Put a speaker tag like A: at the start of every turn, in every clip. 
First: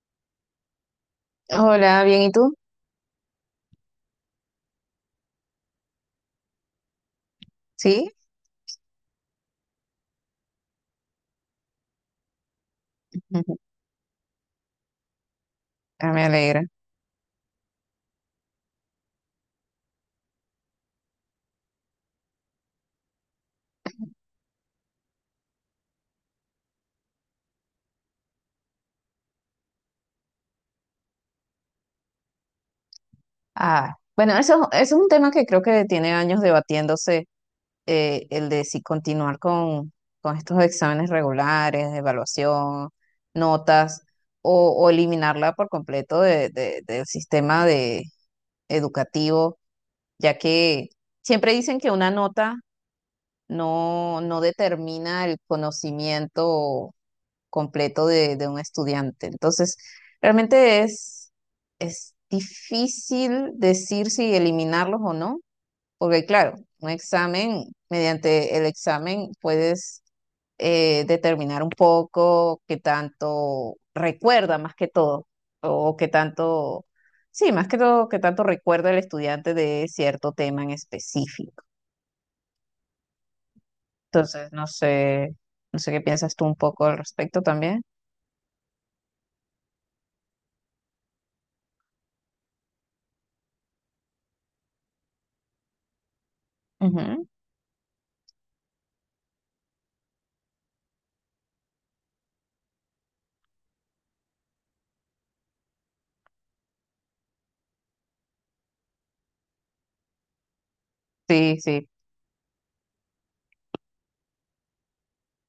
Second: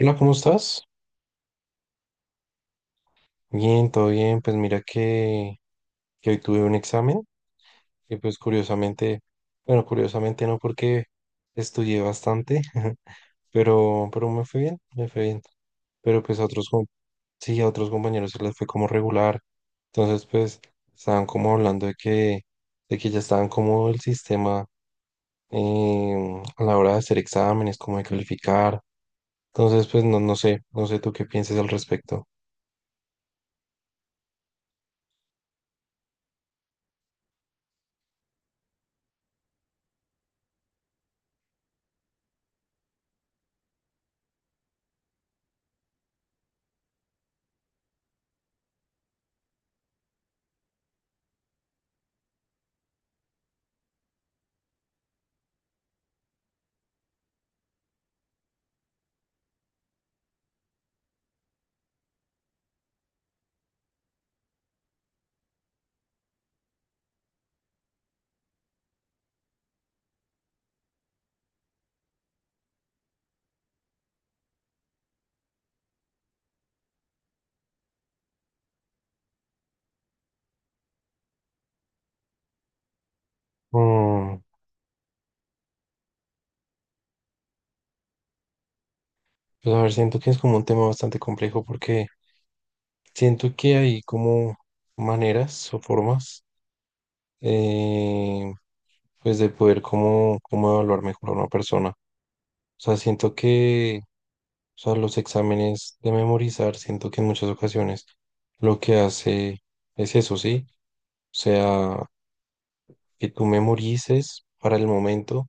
A: Hola, ¿cómo estás?
B: Hola, bien, ¿y tú?
A: Bien, todo bien. Pues mira que hoy tuve un examen
B: Sí.
A: y pues bueno, curiosamente no porque estudié bastante, pero me fue bien, me fue bien.
B: Ah,
A: Pero
B: me
A: pues a
B: alegra.
A: otros, sí, a otros compañeros se les fue como regular. Entonces pues estaban como hablando de que ya estaban como el sistema a la hora de hacer exámenes, como de calificar. Entonces pues no, no sé tú qué piensas al respecto.
B: Ah, bueno, eso es un tema que creo que tiene años debatiéndose, el de si continuar con estos exámenes regulares, evaluación, notas, o eliminarla por completo del sistema de, educativo, ya que siempre dicen que una nota no, no determina el conocimiento completo de un estudiante. Entonces, realmente es difícil decir si eliminarlos o no, porque claro, un examen, mediante el examen puedes determinar un poco qué tanto recuerda más que todo, o qué tanto, sí, más que todo, qué tanto recuerda el estudiante de cierto tema en específico.
A: Mm.
B: Entonces, no sé, no sé qué piensas tú un poco al respecto también.
A: Pues a ver, siento que es como un tema bastante complejo porque siento que hay como maneras o formas
B: Ujú.
A: eh, pues de poder como evaluar mejor a una persona. O sea, siento que o sea, los exámenes de memorizar, siento que en muchas ocasiones lo que hace es eso, ¿sí? O
B: Sí, sí.
A: sea, que tú memorices para el momento,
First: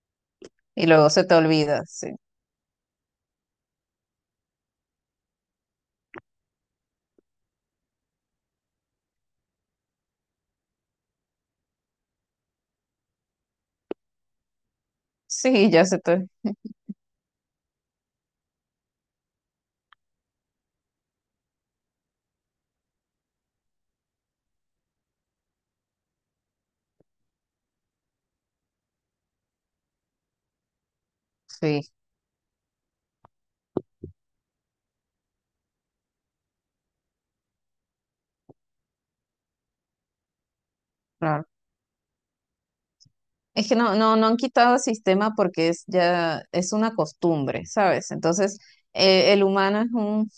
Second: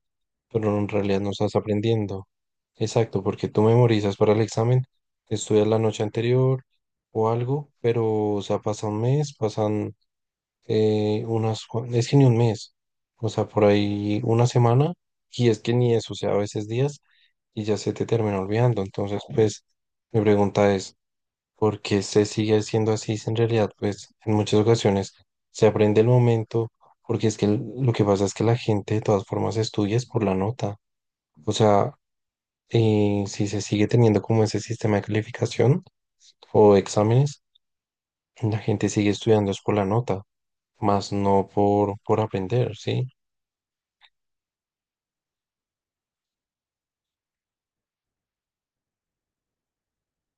A: pero
B: Y
A: en
B: luego
A: realidad
B: se
A: no
B: te
A: estás
B: olvida, sí.
A: aprendiendo. Exacto, porque tú memorizas para el examen, estudias la noche anterior o algo, pero, o sea, pasa un mes, pasan unas, es que ni un mes, o sea, por ahí una semana, y es
B: Sí,
A: que
B: ya
A: ni
B: se
A: eso, o
B: te...
A: sea, a veces días, y ya se te termina olvidando. Entonces, pues, mi pregunta es, porque se sigue haciendo así, si en realidad, pues en muchas ocasiones se aprende el momento, porque es que lo que pasa es que la gente de todas formas estudia es por la nota. O
B: Sí,
A: sea, si se sigue teniendo como ese sistema de calificación o exámenes, la gente sigue estudiando es por la nota, más
B: claro.
A: no por aprender, ¿sí?
B: Es que no, no, no han quitado el sistema porque es ya, es una costumbre, ¿sabes? Entonces, el humano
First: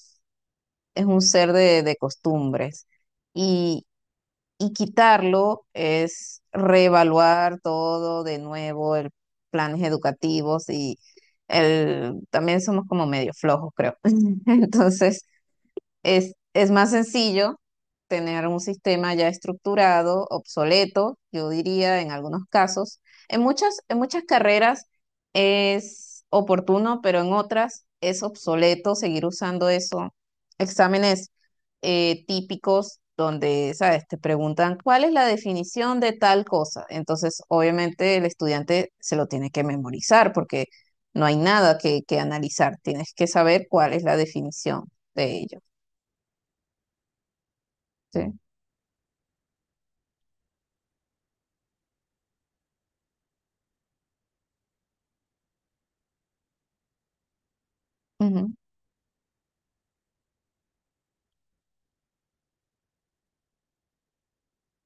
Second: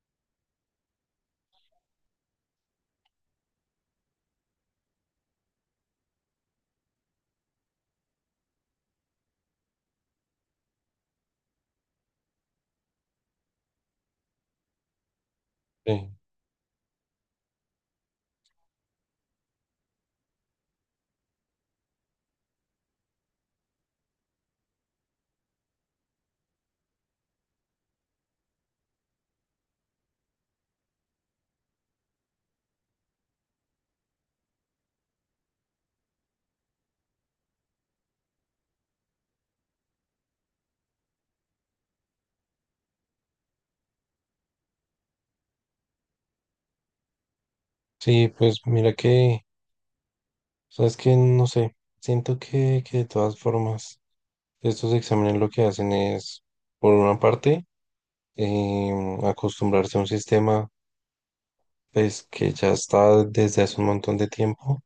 B: es un ser de costumbres. Y, y quitarlo es reevaluar todo de nuevo, el planes educativos y el, también somos como medio flojos, creo. Entonces,
A: Sí,
B: es más sencillo tener un sistema ya estructurado, obsoleto, yo diría en algunos casos. En muchas carreras es oportuno, pero en otras es obsoleto seguir usando eso. Exámenes típicos donde, ¿sabes? Te preguntan cuál es la definición de tal cosa. Entonces, obviamente el estudiante se lo tiene que memorizar porque no hay nada que, que analizar. Tienes que saber cuál es la definición de ello.
A: sí,
B: Sí.
A: pues mira que, sabes que, no sé, siento que de todas formas estos exámenes lo que hacen es, por una parte,
B: Ujú.
A: acostumbrarse a un sistema pues que ya está desde hace un montón de tiempo,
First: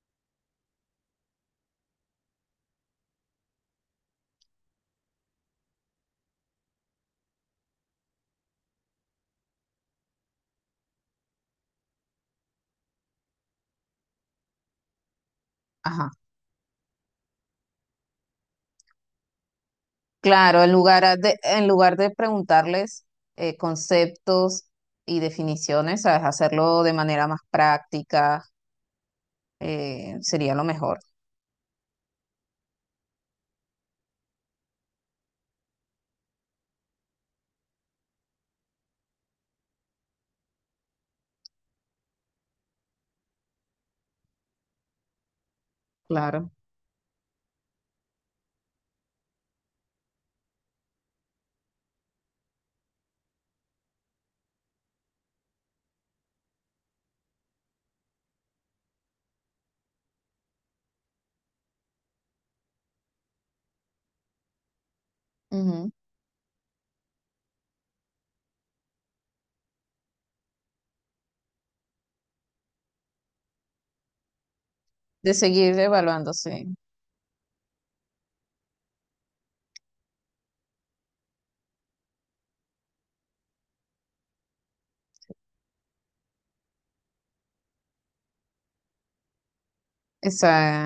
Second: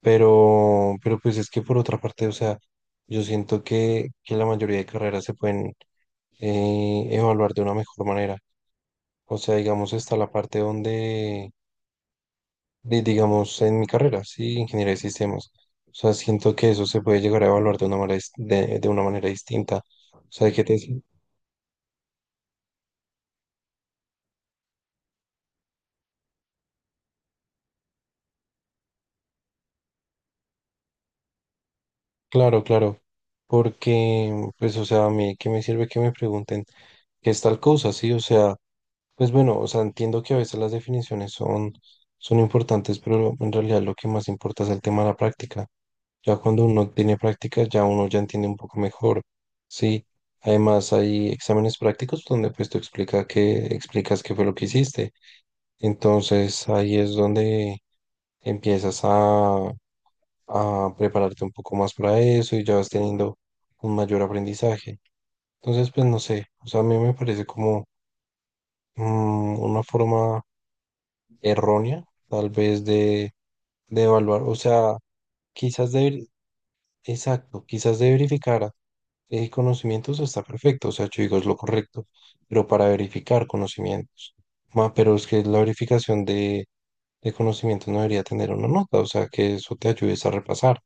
A: pero pues es que por otra parte, o sea, yo siento que la mayoría de carreras se pueden evaluar de una mejor manera. O sea, digamos, está la parte donde, digamos, en mi carrera, sí, ingeniería de sistemas. O
B: Ajá.
A: sea, siento que eso se puede llegar a evaluar de una manera, de una manera distinta. O sea,
B: Claro, en lugar de preguntarles conceptos y definiciones, ¿sabes? Hacerlo de manera más práctica sería lo mejor.
A: claro, claro, porque, pues, o sea, a mí, ¿qué me sirve que me pregunten qué es tal cosa? Sí, o sea, pues bueno, o sea, entiendo que a veces las definiciones son importantes, pero en realidad lo que más importa es el tema de la práctica. Ya
B: Claro.
A: cuando uno tiene práctica, ya uno ya entiende un poco mejor, ¿sí? Además, hay exámenes prácticos donde, pues, tú explicas qué fue lo que hiciste. Entonces, ahí es donde empiezas a prepararte un poco más para eso y ya vas teniendo un mayor aprendizaje.
B: Ujú.
A: Entonces, pues no sé, o sea, a mí me parece como una forma errónea, tal vez, de evaluar, o sea,
B: De seguir
A: quizás de, ver-
B: evaluando, sí.
A: exacto, quizás de verificar conocimientos está perfecto, o sea, yo digo es lo correcto, pero para verificar conocimientos, pero es que la verificación de conocimientos no debería tener una nota, o sea, que eso te ayudes a repasar.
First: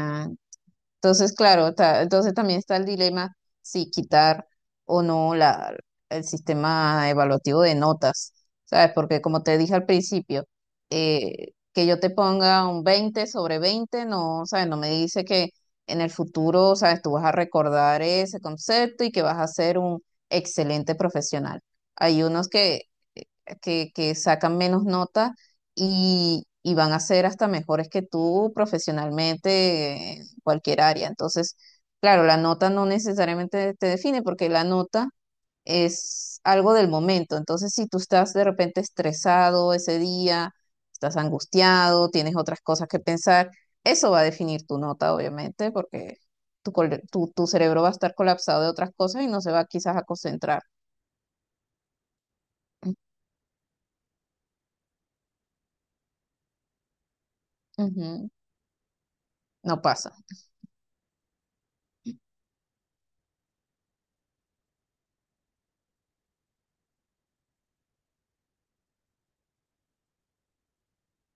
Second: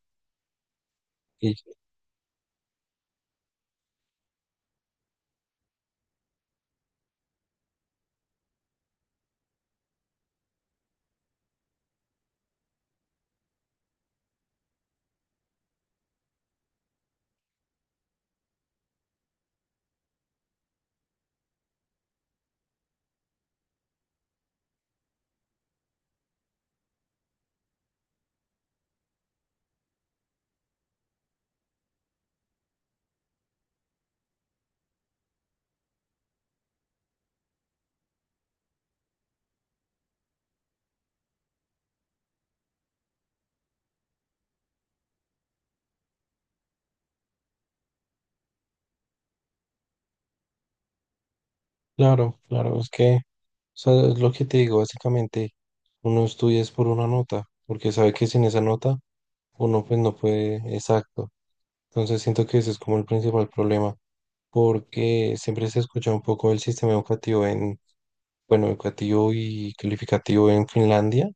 B: Entonces, claro, entonces también está el dilema si quitar o no la, el sistema evaluativo de notas, ¿sabes? Porque como te dije al principio, que yo te ponga un 20 sobre 20 no, ¿sabes? No me dice que en el futuro, ¿sabes? Tú vas a recordar ese concepto y que vas a ser un excelente profesional. Hay unos que, que sacan menos notas y van a ser hasta mejores que tú profesionalmente cualquier área. Entonces, claro, la nota no necesariamente te define porque la nota es algo del momento. Entonces, si tú estás de repente estresado ese día, estás angustiado, tienes otras cosas que pensar, eso va a definir tu nota, obviamente, porque tu cerebro va a estar colapsado de otras cosas y no se va quizás a concentrar.
A: Claro, claro, es que, o sea, es lo que te digo, básicamente, uno estudia es por una nota, porque sabe que
B: Ujú.
A: sin esa nota
B: No
A: uno pues
B: pasa.
A: no puede, exacto. Entonces siento que ese es como el principal problema, porque siempre se escucha un poco el sistema educativo en, bueno, educativo y calificativo en Finlandia,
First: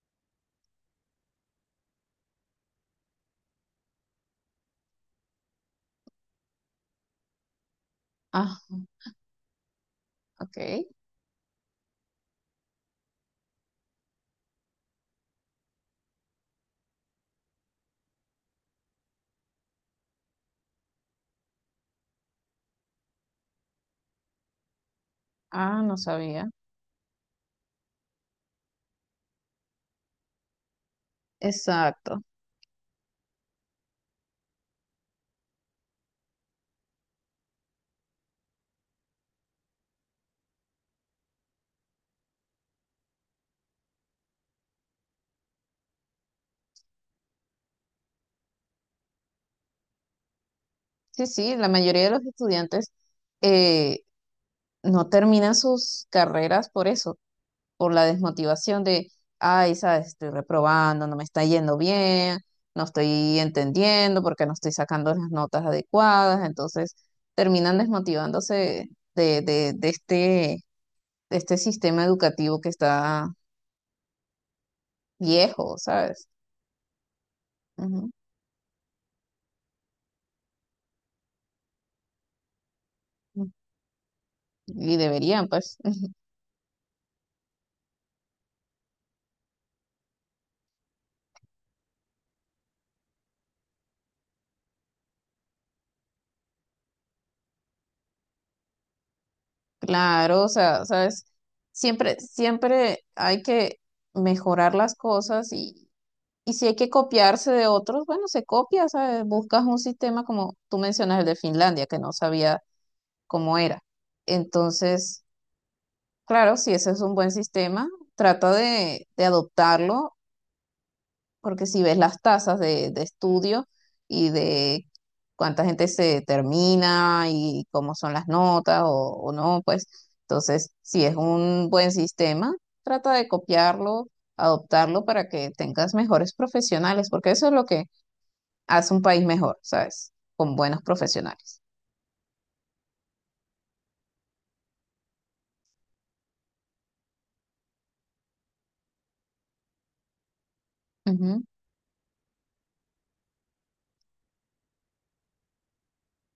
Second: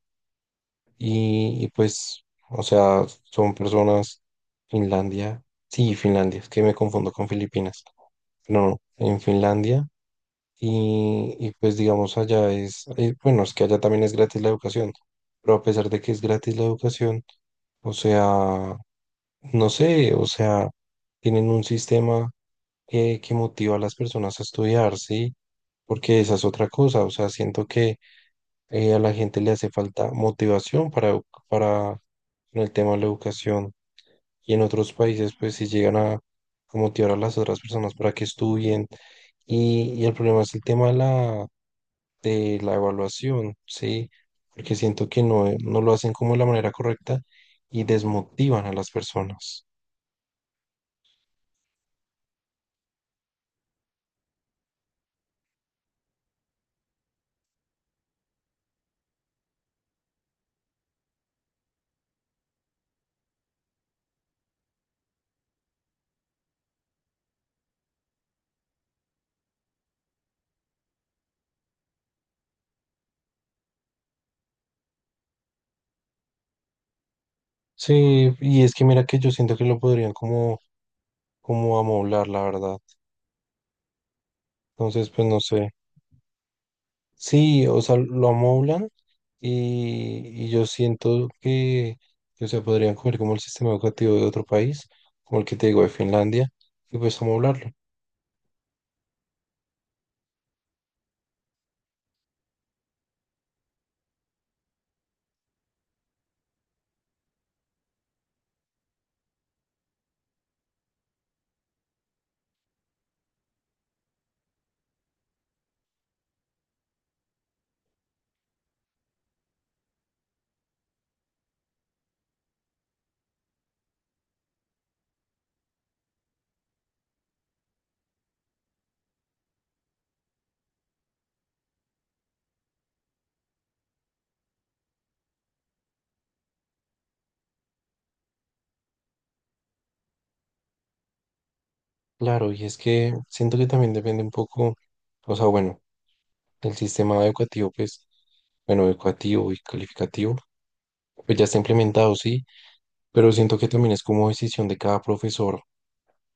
A: y pues, o sea, son personas, Finlandia, sí, Finlandia, es que me confundo con Filipinas,
B: Ah,
A: no, en Finlandia.
B: ok.
A: Y pues digamos allá es, bueno, es que allá también es gratis la educación, pero a pesar de que es gratis la educación, o sea, no sé, o sea, tienen un sistema que motiva a las personas a estudiar, ¿sí?
B: Ah, no
A: Porque esa es
B: sabía.
A: otra cosa, o sea, siento que a la gente le hace falta motivación para
B: Exacto.
A: en el tema de la educación y en otros países pues si llegan a motivar a las otras personas para que estudien y el problema es el tema de la evaluación, ¿sí? Porque siento que no lo hacen como de la manera correcta y desmotivan a las personas.
B: Sí, sí, la mayoría de los estudiantes, eh, no terminan sus carreras por eso, por la desmotivación de, ay, sabes, estoy reprobando, no me está yendo bien, no estoy entendiendo porque no estoy sacando las notas adecuadas, entonces terminan desmotivándose de, de, de este, de este sistema educativo que está viejo, ¿sabes? Ujú.
A: Sí, y es que mira que yo siento que lo podrían como amoblar, la verdad.
B: Y
A: Entonces, pues no
B: deberían,
A: sé.
B: pues.
A: Sí, o sea, lo amoblan y yo siento que, o sea, podrían coger como el sistema educativo de otro país, como el que te digo de Finlandia, y pues amoblarlo.
B: Claro, o sea, sabes, siempre, siempre hay que mejorar las cosas y si hay que copiarse de otros, bueno, se copia, ¿sabes? Buscas un sistema como tú mencionas el de Finlandia, que no sabía cómo era. Entonces, claro, si ese es un buen sistema, trata de adoptarlo, porque si ves las tasas de estudio y de cuánta gente se termina y cómo son las notas o no, pues entonces, si es un buen sistema, trata de copiarlo adoptarlo para que tengas mejores profesionales, porque eso es lo que hace un país mejor, ¿sabes? Con buenos profesionales.
A: Claro, y es que siento que también depende un poco, o sea, bueno. El sistema educativo, pues, bueno, educativo y calificativo, pues
B: Ujú.
A: ya está implementado, sí, pero siento que también es como decisión de cada profesor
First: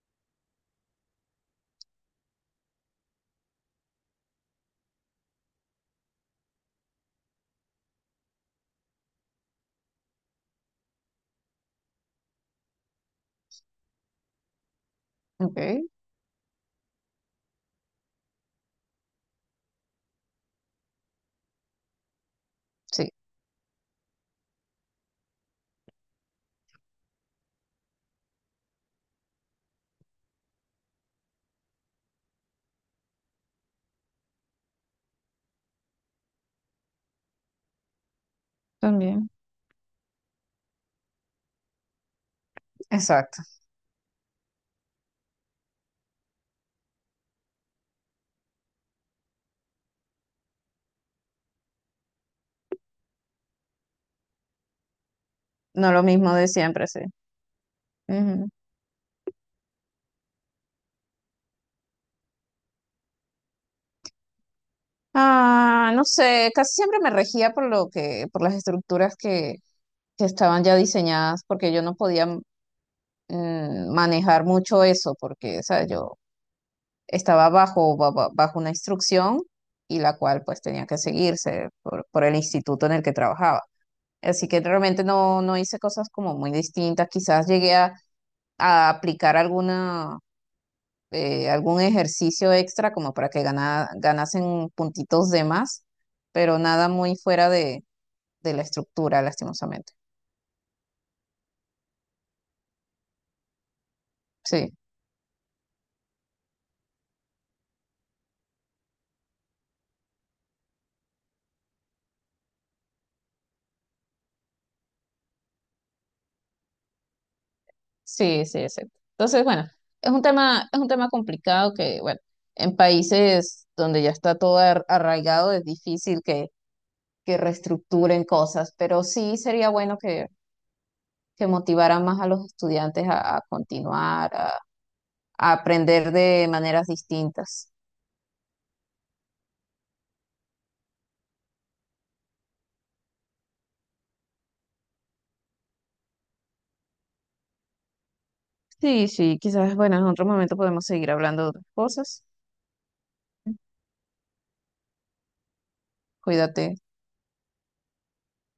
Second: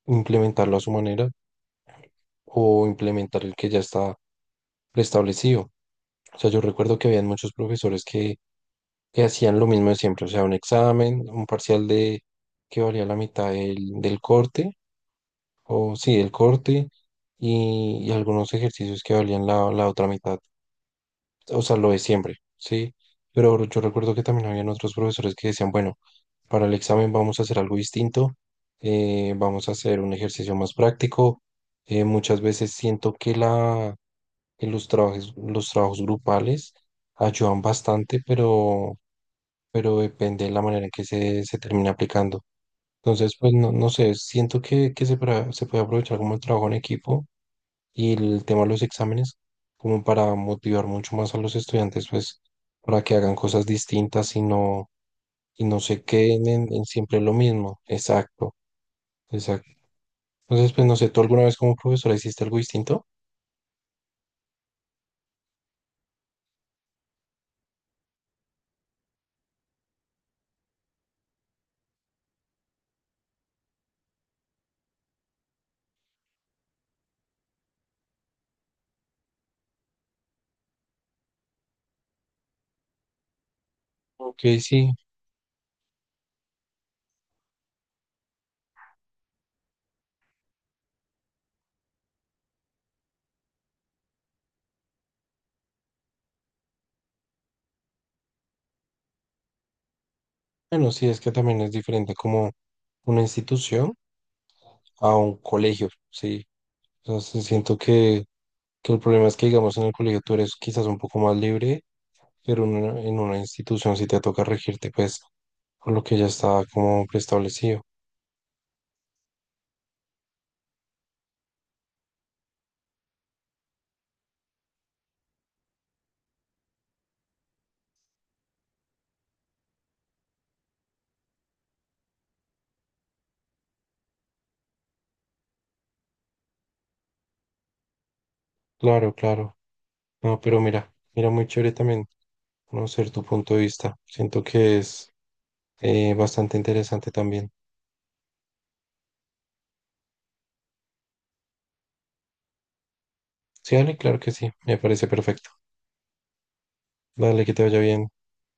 A: implementarlo a su manera o implementar el que ya está preestablecido. O sea, yo recuerdo que habían muchos profesores que hacían lo mismo de siempre, o sea, un examen, un parcial de que valía la mitad del corte,
B: Ok,
A: o sí, del corte, y algunos ejercicios que valían la otra mitad. O sea, lo de siempre, ¿sí?
B: sí.
A: Pero yo recuerdo que también habían otros profesores que decían, bueno, para el examen vamos a hacer algo distinto, vamos a hacer un ejercicio más práctico. Muchas veces siento que los trabajos grupales ayudan bastante, pero,
B: También.
A: pero depende de la manera en que se termina aplicando. Entonces,
B: Exacto.
A: pues no sé, siento que se puede aprovechar como el trabajo en equipo y el tema de los exámenes, como para motivar mucho más a los estudiantes, pues, para que hagan cosas distintas y no
B: No lo
A: se
B: mismo de
A: queden en
B: siempre, sí.
A: siempre lo mismo.
B: Ujú.
A: Exacto, exacto. Entonces, pues, no sé, ¿tú alguna vez como profesora hiciste algo distinto?
B: Ah, no sé, casi siempre me regía por lo que, por las estructuras que estaban ya diseñadas, porque yo no podía manejar mucho eso, porque, o sea, yo estaba bajo, bajo una instrucción y la cual pues tenía que seguirse por el instituto en el que trabajaba.
A: Ok,
B: Así que
A: sí.
B: realmente no, no hice cosas como muy distintas. Quizás llegué a aplicar alguna, algún ejercicio extra como para que ganasen puntitos de más, pero nada muy fuera de la estructura, lastimosamente.
A: Bueno, sí, es que también es diferente como una institución
B: Sí,
A: a un colegio, sí. Entonces, siento que el problema es que, digamos, en el colegio tú eres quizás un poco más libre pero en una institución sí te toca regirte, pues, por lo que ya está como preestablecido.
B: sí, sí, exacto. Entonces, bueno, es un tema complicado que, bueno, en países donde ya está todo arraigado es difícil que reestructuren cosas, pero sí sería bueno que motivaran más a los estudiantes a continuar, a aprender de maneras distintas.
A: Claro, claro. No, pero mira, mira, muy chévere también conocer tu punto de vista. Siento que es bastante interesante también.
B: Sí, sí, quizás, bueno, en otro momento podemos seguir hablando de otras cosas.
A: Sí, dale, claro que sí, me parece perfecto.
B: Cuídate.
A: Dale, que te vaya bien.